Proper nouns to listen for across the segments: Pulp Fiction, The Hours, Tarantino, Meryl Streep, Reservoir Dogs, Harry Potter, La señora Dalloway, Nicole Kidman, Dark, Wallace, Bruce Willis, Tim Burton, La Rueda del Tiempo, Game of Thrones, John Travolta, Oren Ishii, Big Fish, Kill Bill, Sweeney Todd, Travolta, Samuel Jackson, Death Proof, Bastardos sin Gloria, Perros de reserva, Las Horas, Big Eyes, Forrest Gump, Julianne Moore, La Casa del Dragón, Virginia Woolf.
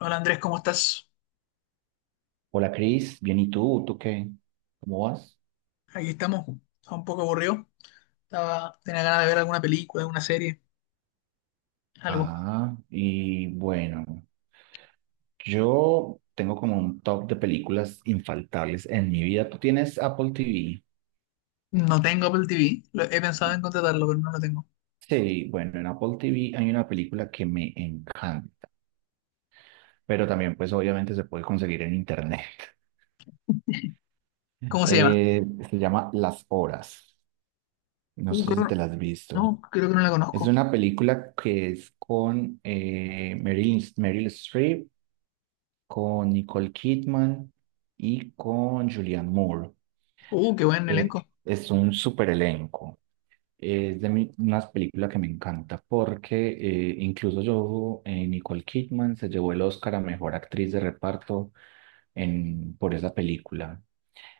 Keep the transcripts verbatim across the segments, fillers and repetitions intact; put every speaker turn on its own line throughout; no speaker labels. Hola Andrés, ¿cómo estás?
Hola Cris, bien, ¿y tú? ¿Tú qué? ¿Cómo vas?
Aquí estamos. Estaba un poco aburrido. Estaba, tenía ganas de ver alguna película, alguna serie, algo.
Ah, y bueno, yo tengo como un top de películas infaltables en mi vida. ¿Tú tienes Apple T V?
No tengo Apple T V. Lo- he pensado en contratarlo, pero no lo tengo.
Sí, bueno, en Apple T V hay una película que me encanta, pero también pues obviamente se puede conseguir en internet.
¿Cómo se llama?
Eh, se llama Las Horas. No
Uh,
sé si
creo-
te las has visto.
no, creo que no la
Es
conozco.
una película que es con eh, Meryl, Meryl Streep con Nicole Kidman y con Julianne Moore.
Uh, qué buen
Eh,
elenco.
es un super elenco. Es de mi- unas películas que me encanta porque eh, incluso yo, eh, Nicole Kidman se llevó el Oscar a Mejor Actriz de Reparto en, por esa película.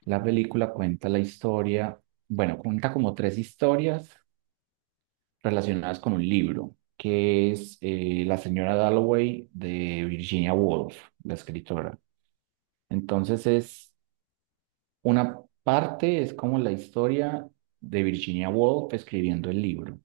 La película cuenta la historia, bueno, cuenta como tres historias relacionadas con un libro, que es eh, La señora Dalloway de Virginia Woolf, la escritora. Entonces es una parte es como la historia de Virginia Woolf escribiendo el libro,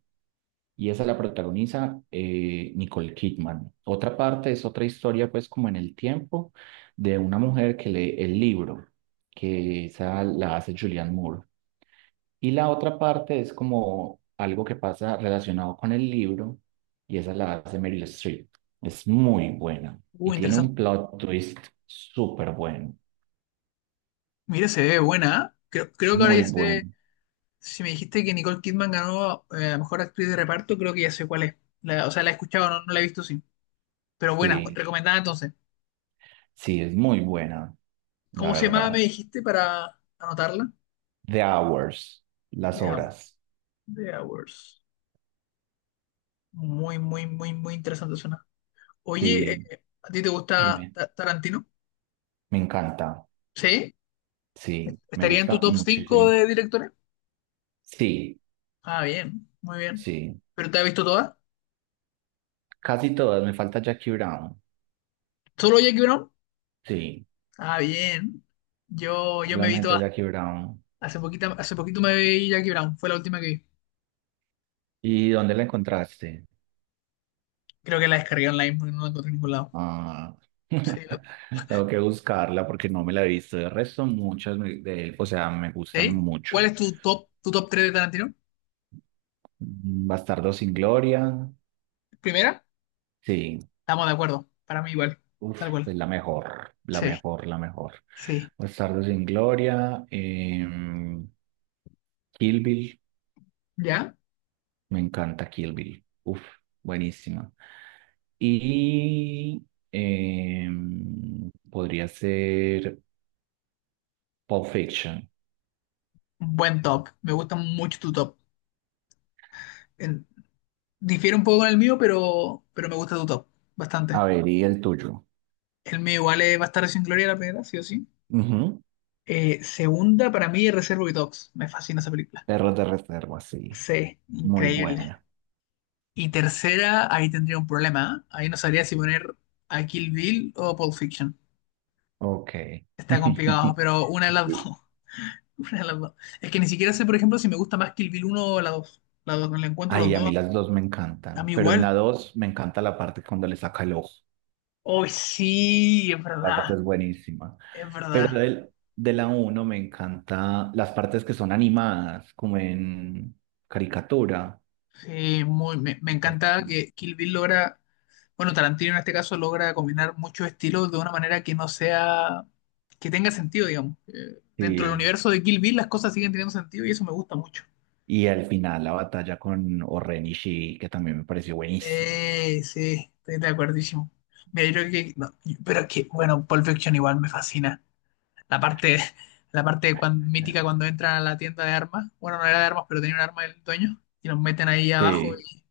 y esa la protagoniza eh, Nicole Kidman. Otra parte es otra historia, pues como en el tiempo, de una mujer que lee el libro, que esa la hace Julianne Moore. Y la otra parte es como algo que pasa relacionado con el libro, y esa la hace Meryl Streep. Es muy buena
Uh,
y tiene
interesante.
un plot twist súper bueno,
Mira, se ve buena, ¿eh? Creo, creo que ahora ya
muy bueno.
sé. Si me dijiste que Nicole Kidman ganó, eh, a mejor actriz de reparto, creo que ya sé cuál es. La- o sea, la he escuchado, no, no la he visto, sí. Pero buena, pues,
Sí.
recomendada entonces.
Sí, es muy buena, la
¿Cómo se llamaba, me
verdad.
dijiste, para anotarla?
The Hours, las
The Hour.
horas.
The Hours. Muy, muy, muy, muy interesante suena. Oye,
Sí,
eh, ¿a ti te gusta
dime,
Ta- Tarantino?
me encanta.
¿Sí?
Sí, me
¿Estaría en tu
gusta
top cinco
muchísimo.
de directores?
Sí,
Ah, bien, muy bien.
sí.
¿Pero te has visto todas?
Casi todas, me falta Jackie Brown.
¿Solo Jackie Brown?
Sí,
Ah, bien. Yo, yo me vi
solamente
todas.
Jackie Brown.
Hace poquito, hace poquito me vi Jackie Brown. Fue la última que vi.
¿Y dónde la encontraste?
Creo que la descargué online porque no la encontré en ningún lado.
Ah,
Sí, la-
tengo que buscarla porque no me la he visto. De resto, muchas me- de él, o sea, me gustan
¿Sí?
mucho.
¿Cuál es tu top, tu top tres de Tarantino?
Mm, Bastardo sin Gloria.
¿Primera?
Sí,
Estamos de acuerdo. Para mí igual.
uf,
Tal cual.
es la mejor, la
Sí,
mejor, la mejor.
sí.
Bastardos sin Gloria, em, Kill Bill,
¿Ya?
me encanta Kill Bill. Uf, buenísima. Y em, podría ser Pulp Fiction.
Buen top. Me gusta mucho tu top. en- Difiere un poco con el mío, pero, pero me gusta tu top, bastante.
A ver, y el tuyo.
El mío igual es Bastardos sin Gloria, la primera, sí o sí.
Ujú.
Eh, segunda, para mí, Reservoir Dogs. Me fascina esa película.
Perros de reserva, sí.
Sí,
Muy
increíble.
buena.
Y tercera, ahí tendría un problema, ¿eh? Ahí no sabría si poner a Kill Bill o Pulp Fiction.
Ok.
Está complicado, pero una de las dos. Una de las dos. Es que ni siquiera sé, por ejemplo, si me gusta más Kill Bill uno o la dos. La dos me la encuentro los
Ay, a
dos,
mí las dos me
a
encantan,
mí
pero en
igual.
la dos me encanta la parte cuando le saca el ojo.
Hoy sí, es
Parte
verdad,
es buenísima.
es verdad.
Pero del, de la uno me encanta las partes que son animadas, como en caricatura.
Sí, muy, me, me
Esas,
encanta que Kill Bill logra, bueno, Tarantino en este caso logra combinar muchos estilos de una manera que no sea, que tenga sentido, digamos. Eh, dentro del
sí.
universo de Kill Bill las cosas siguen teniendo sentido y eso me gusta mucho.
Y al final la batalla con Oren Ishii, que también me pareció buenísima.
Eh, sí, estoy de acuerdísimo. Mira, yo creo que, no, pero es que, bueno, Pulp Fiction igual me fascina. La parte, la parte cuan- mítica cuando entran a la tienda de armas, bueno, no era de armas, pero tenía un arma del dueño, y los meten ahí abajo
Sí.
y,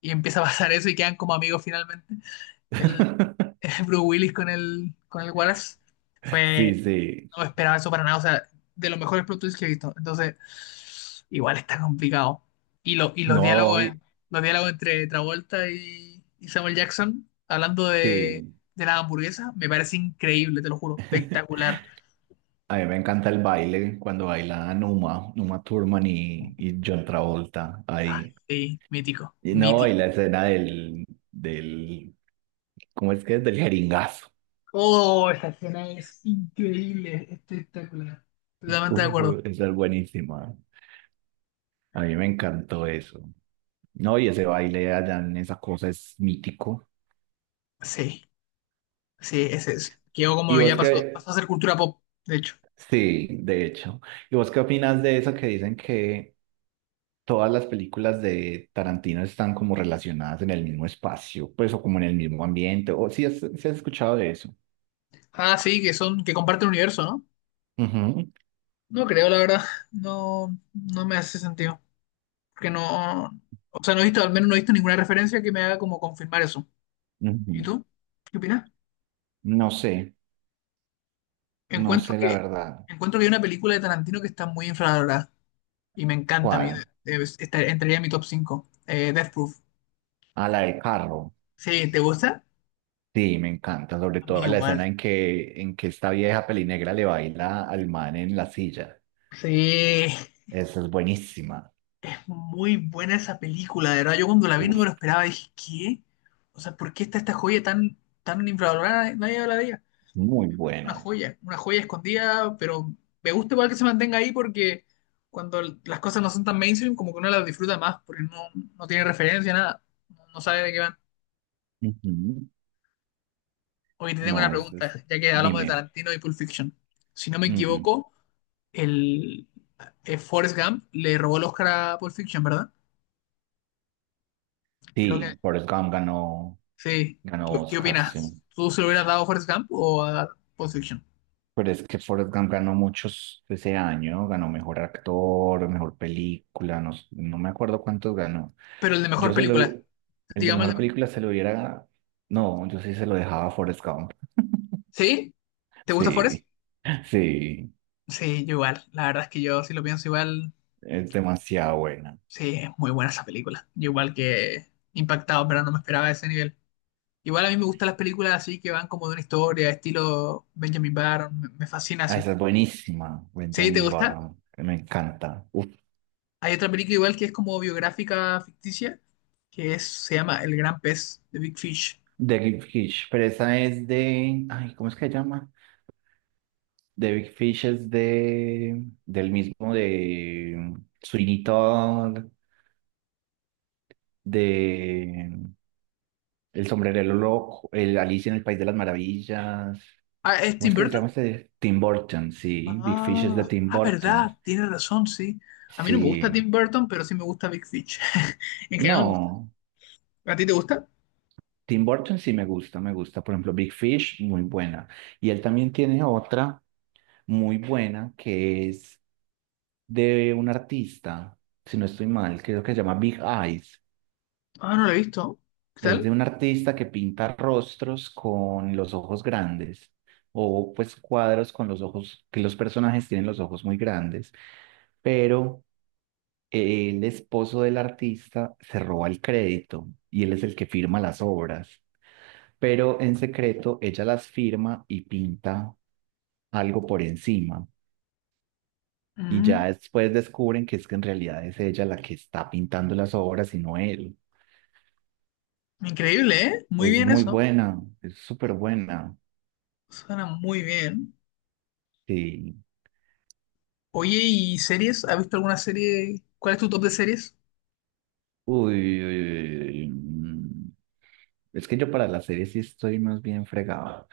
y empieza a pasar eso y quedan como amigos finalmente. El- Bruce Willis con el, con el Wallace.
Sí,
Fue,
sí.
no esperaba eso para nada, o sea, de los mejores plot twists que he visto. Entonces, igual está complicado. Y, lo, y los
No,
diálogos en-
y-
los diálogos entre Travolta y, y Samuel Jackson, hablando de,
sí.
de la hamburguesa, me parece increíble, te lo juro, espectacular.
A mí me encanta el baile cuando bailan Uma, Uma Thurman y, y John Travolta. Ahí
Sí, mítico,
y no, y
mítico.
la escena del, del, ¿cómo es que es? Del jeringazo.
Oh, esa escena es increíble, espectacular. Totalmente
Uf,
de acuerdo.
esa es buenísima. A mí me encantó eso. No, y ese baile allá en esa cosa es mítico.
Sí, sí, ese es. Quedó
Y
como ya
vos
pasó,
qué,
pasó a ser cultura pop, de hecho.
sí, de hecho. ¿Y vos qué opinas de eso que dicen que todas las películas de Tarantino están como relacionadas en el mismo espacio, pues o como en el mismo ambiente? ¿O si has, sí has escuchado de eso?
Ah, sí, que son, que comparten universo, ¿no?
Ujú,
No creo, la verdad. No, no me hace sentido. Porque no, o sea, no he visto, al menos no he visto ninguna referencia que me haga como confirmar eso.
ujú.
¿Y tú? ¿Qué opinas?
No sé, no
Encuentro
sé la
que,
verdad.
Encuentro que hay una película de Tarantino que está muy infravalorada. Y me encanta a mí. De-
¿Cuál?
de- esta- entraría en mi top cinco. Eh, Death Proof.
A la del carro.
Sí, ¿te gusta?
Sí, me encanta. Sobre
A mí
todo la
igual.
escena en que, en que esta vieja pelinegra le baila al man en la silla.
Sí,
Esa es buenísima.
es muy buena esa película, de verdad. Yo cuando la vi no me
Uf,
lo esperaba, dije, ¿qué? O sea, ¿por qué está esta joya tan, tan infravalorada? Nadie habla de ella.
muy
Una
buena.
joya, una joya escondida, pero me gusta igual que se mantenga ahí porque cuando l- las cosas no son tan mainstream, como que uno las disfruta más porque no, no tiene referencia, nada, no no sabe de qué van.
Ujú.
Oye, te tengo una
No, es,
pregunta,
es-
ya que hablamos de
dime.
Tarantino y Pulp Fiction. Si no me
Mm,
equivoco, el, eh, Forrest Gump le robó el Oscar a Pulp Fiction, ¿verdad? Creo que
sí, Forrest Gump ganó,
sí.
ganó
¿Qué, qué
Oscar, sí.
opinas? ¿Tú se lo hubieras dado a Forrest Gump o a Pulp Fiction?
Pero es que Forrest Gump ganó muchos ese año, ganó mejor actor, mejor película, no, s- no me acuerdo cuántos ganó.
Pero el de
Yo
mejor
se lo,
película,
el de
digamos el de
mejor película
mejor.
se lo hubiera, no, yo sí se lo dejaba a Forrest Gump.
¿Sí? ¿Te gusta Forrest?
Sí, sí,
Sí, yo igual. La verdad es que yo, si lo pienso igual,
es demasiado buena.
sí, es muy buena esa película. Yo igual que impactado, pero no me esperaba ese nivel. Igual a mí me gustan las películas así que van como de una historia, estilo Benjamin Button me, me fascina
Ah,
así.
esa es buenísima,
¿Sí? ¿Te
Benjamin
gusta?
Button, me encanta. Uf,
Hay otra película igual que es como biográfica ficticia, que es, se llama El Gran Pez, de Big Fish.
The Gift Hitch, pero esa es de, ay, ¿cómo es que se llama? The Big Fish es de, del mismo de Sweeney Todd, de El Sombrerero Loco, el Alicia en el País de las Maravillas.
Ah, ¿es
¿Cómo es
Tim
que se
Burton?
llama este? Tim Burton, sí. Big Fish es de
Ah,
Tim
ah,
Burton.
verdad, tiene razón, sí. A mí no me gusta
Sí.
Tim Burton, pero sí me gusta Big Fish. En general no me gusta.
No,
¿A ti te gusta?
Tim Burton sí me gusta, me gusta. Por ejemplo, Big Fish, muy buena. Y él también tiene otra muy buena que es de un artista, si no estoy mal, creo que se llama Big Eyes.
Ah, no lo he visto. ¿Qué
Es
tal?
de un artista que pinta rostros con los ojos grandes o pues cuadros con los ojos, que los personajes tienen los ojos muy grandes, pero eh, el esposo del artista se roba el crédito y él es el que firma las obras, pero en secreto ella las firma y pinta algo por encima y
Mm,
ya después descubren que es que en realidad es ella la que está pintando las obras y no él.
increíble, ¿eh? Muy
Es
bien
muy
eso.
buena, es súper buena.
Suena muy bien.
Sí.
Oye, ¿y series? ¿Has visto alguna serie? ¿Cuál es tu top de series?
Uy, uy, uy, uy, mm. Es que yo para las series sí estoy más bien fregado.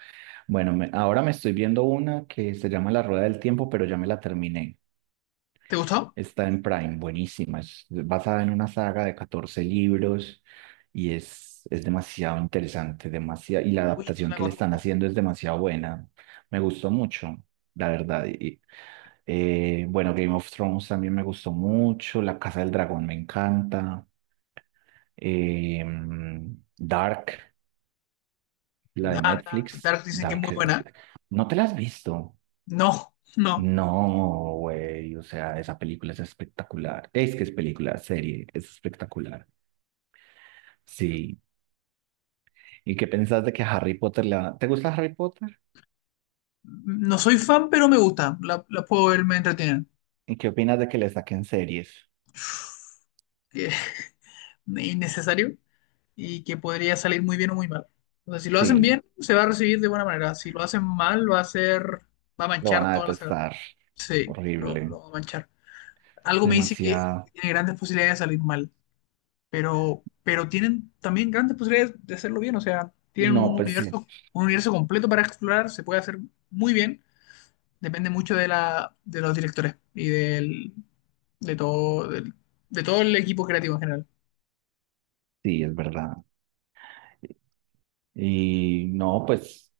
Bueno, me- ahora me estoy viendo una que se llama La Rueda del Tiempo, pero ya me la terminé.
¿Te gustó?
Está en Prime, buenísima. Es basada en una saga de catorce libros y es, es demasiado interesante, demasiado, y la
Uy, no
adaptación
la
que le están
conozco.
haciendo es demasiado buena. Me gustó mucho, la verdad. Y, eh, bueno, Game of Thrones también me gustó mucho, La Casa del Dragón me encanta. eh, Dark, la de
Ah, Dark,
Netflix.
Dark dicen que es
Dark,
muy
es-
buena.
¿no te la has visto?
No, no.
No, güey, o sea, esa película es espectacular. Es que es película, serie, es espectacular. Sí. ¿Y qué pensás de que Harry Potter la... ¿Te gusta Harry Potter?
No soy fan, pero me gusta. La, la puedo ver, me entretienen.
¿Y qué opinas de que le saquen series?
Que es innecesario y que podría salir muy bien o muy mal. O sea, si lo hacen
Sí,
bien, se va a recibir de buena manera. Si lo hacen mal, va a ser... Va a
lo van
manchar
a
toda la saga.
detestar.
Sí, lo,
Horrible.
lo va a manchar. Algo me dice que
Demasiado.
tiene grandes posibilidades de salir mal, pero, pero tienen también grandes posibilidades de hacerlo bien. O sea, tienen
No,
un
pues sí,
universo, un universo completo para explorar, se puede hacer muy bien. Depende mucho de la, de los directores y del, de todo, del- de todo el equipo creativo en general.
sí, es verdad. Y no, pues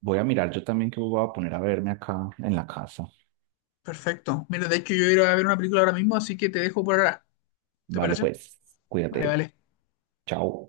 voy a mirar yo también que voy a poner a verme acá en la casa.
Perfecto. Mira, de hecho yo iré a ver una película ahora mismo, así que te dejo por ahora. ¿Te
Vale,
parece?
pues,
Vale,
cuídate.
vale.
Chao.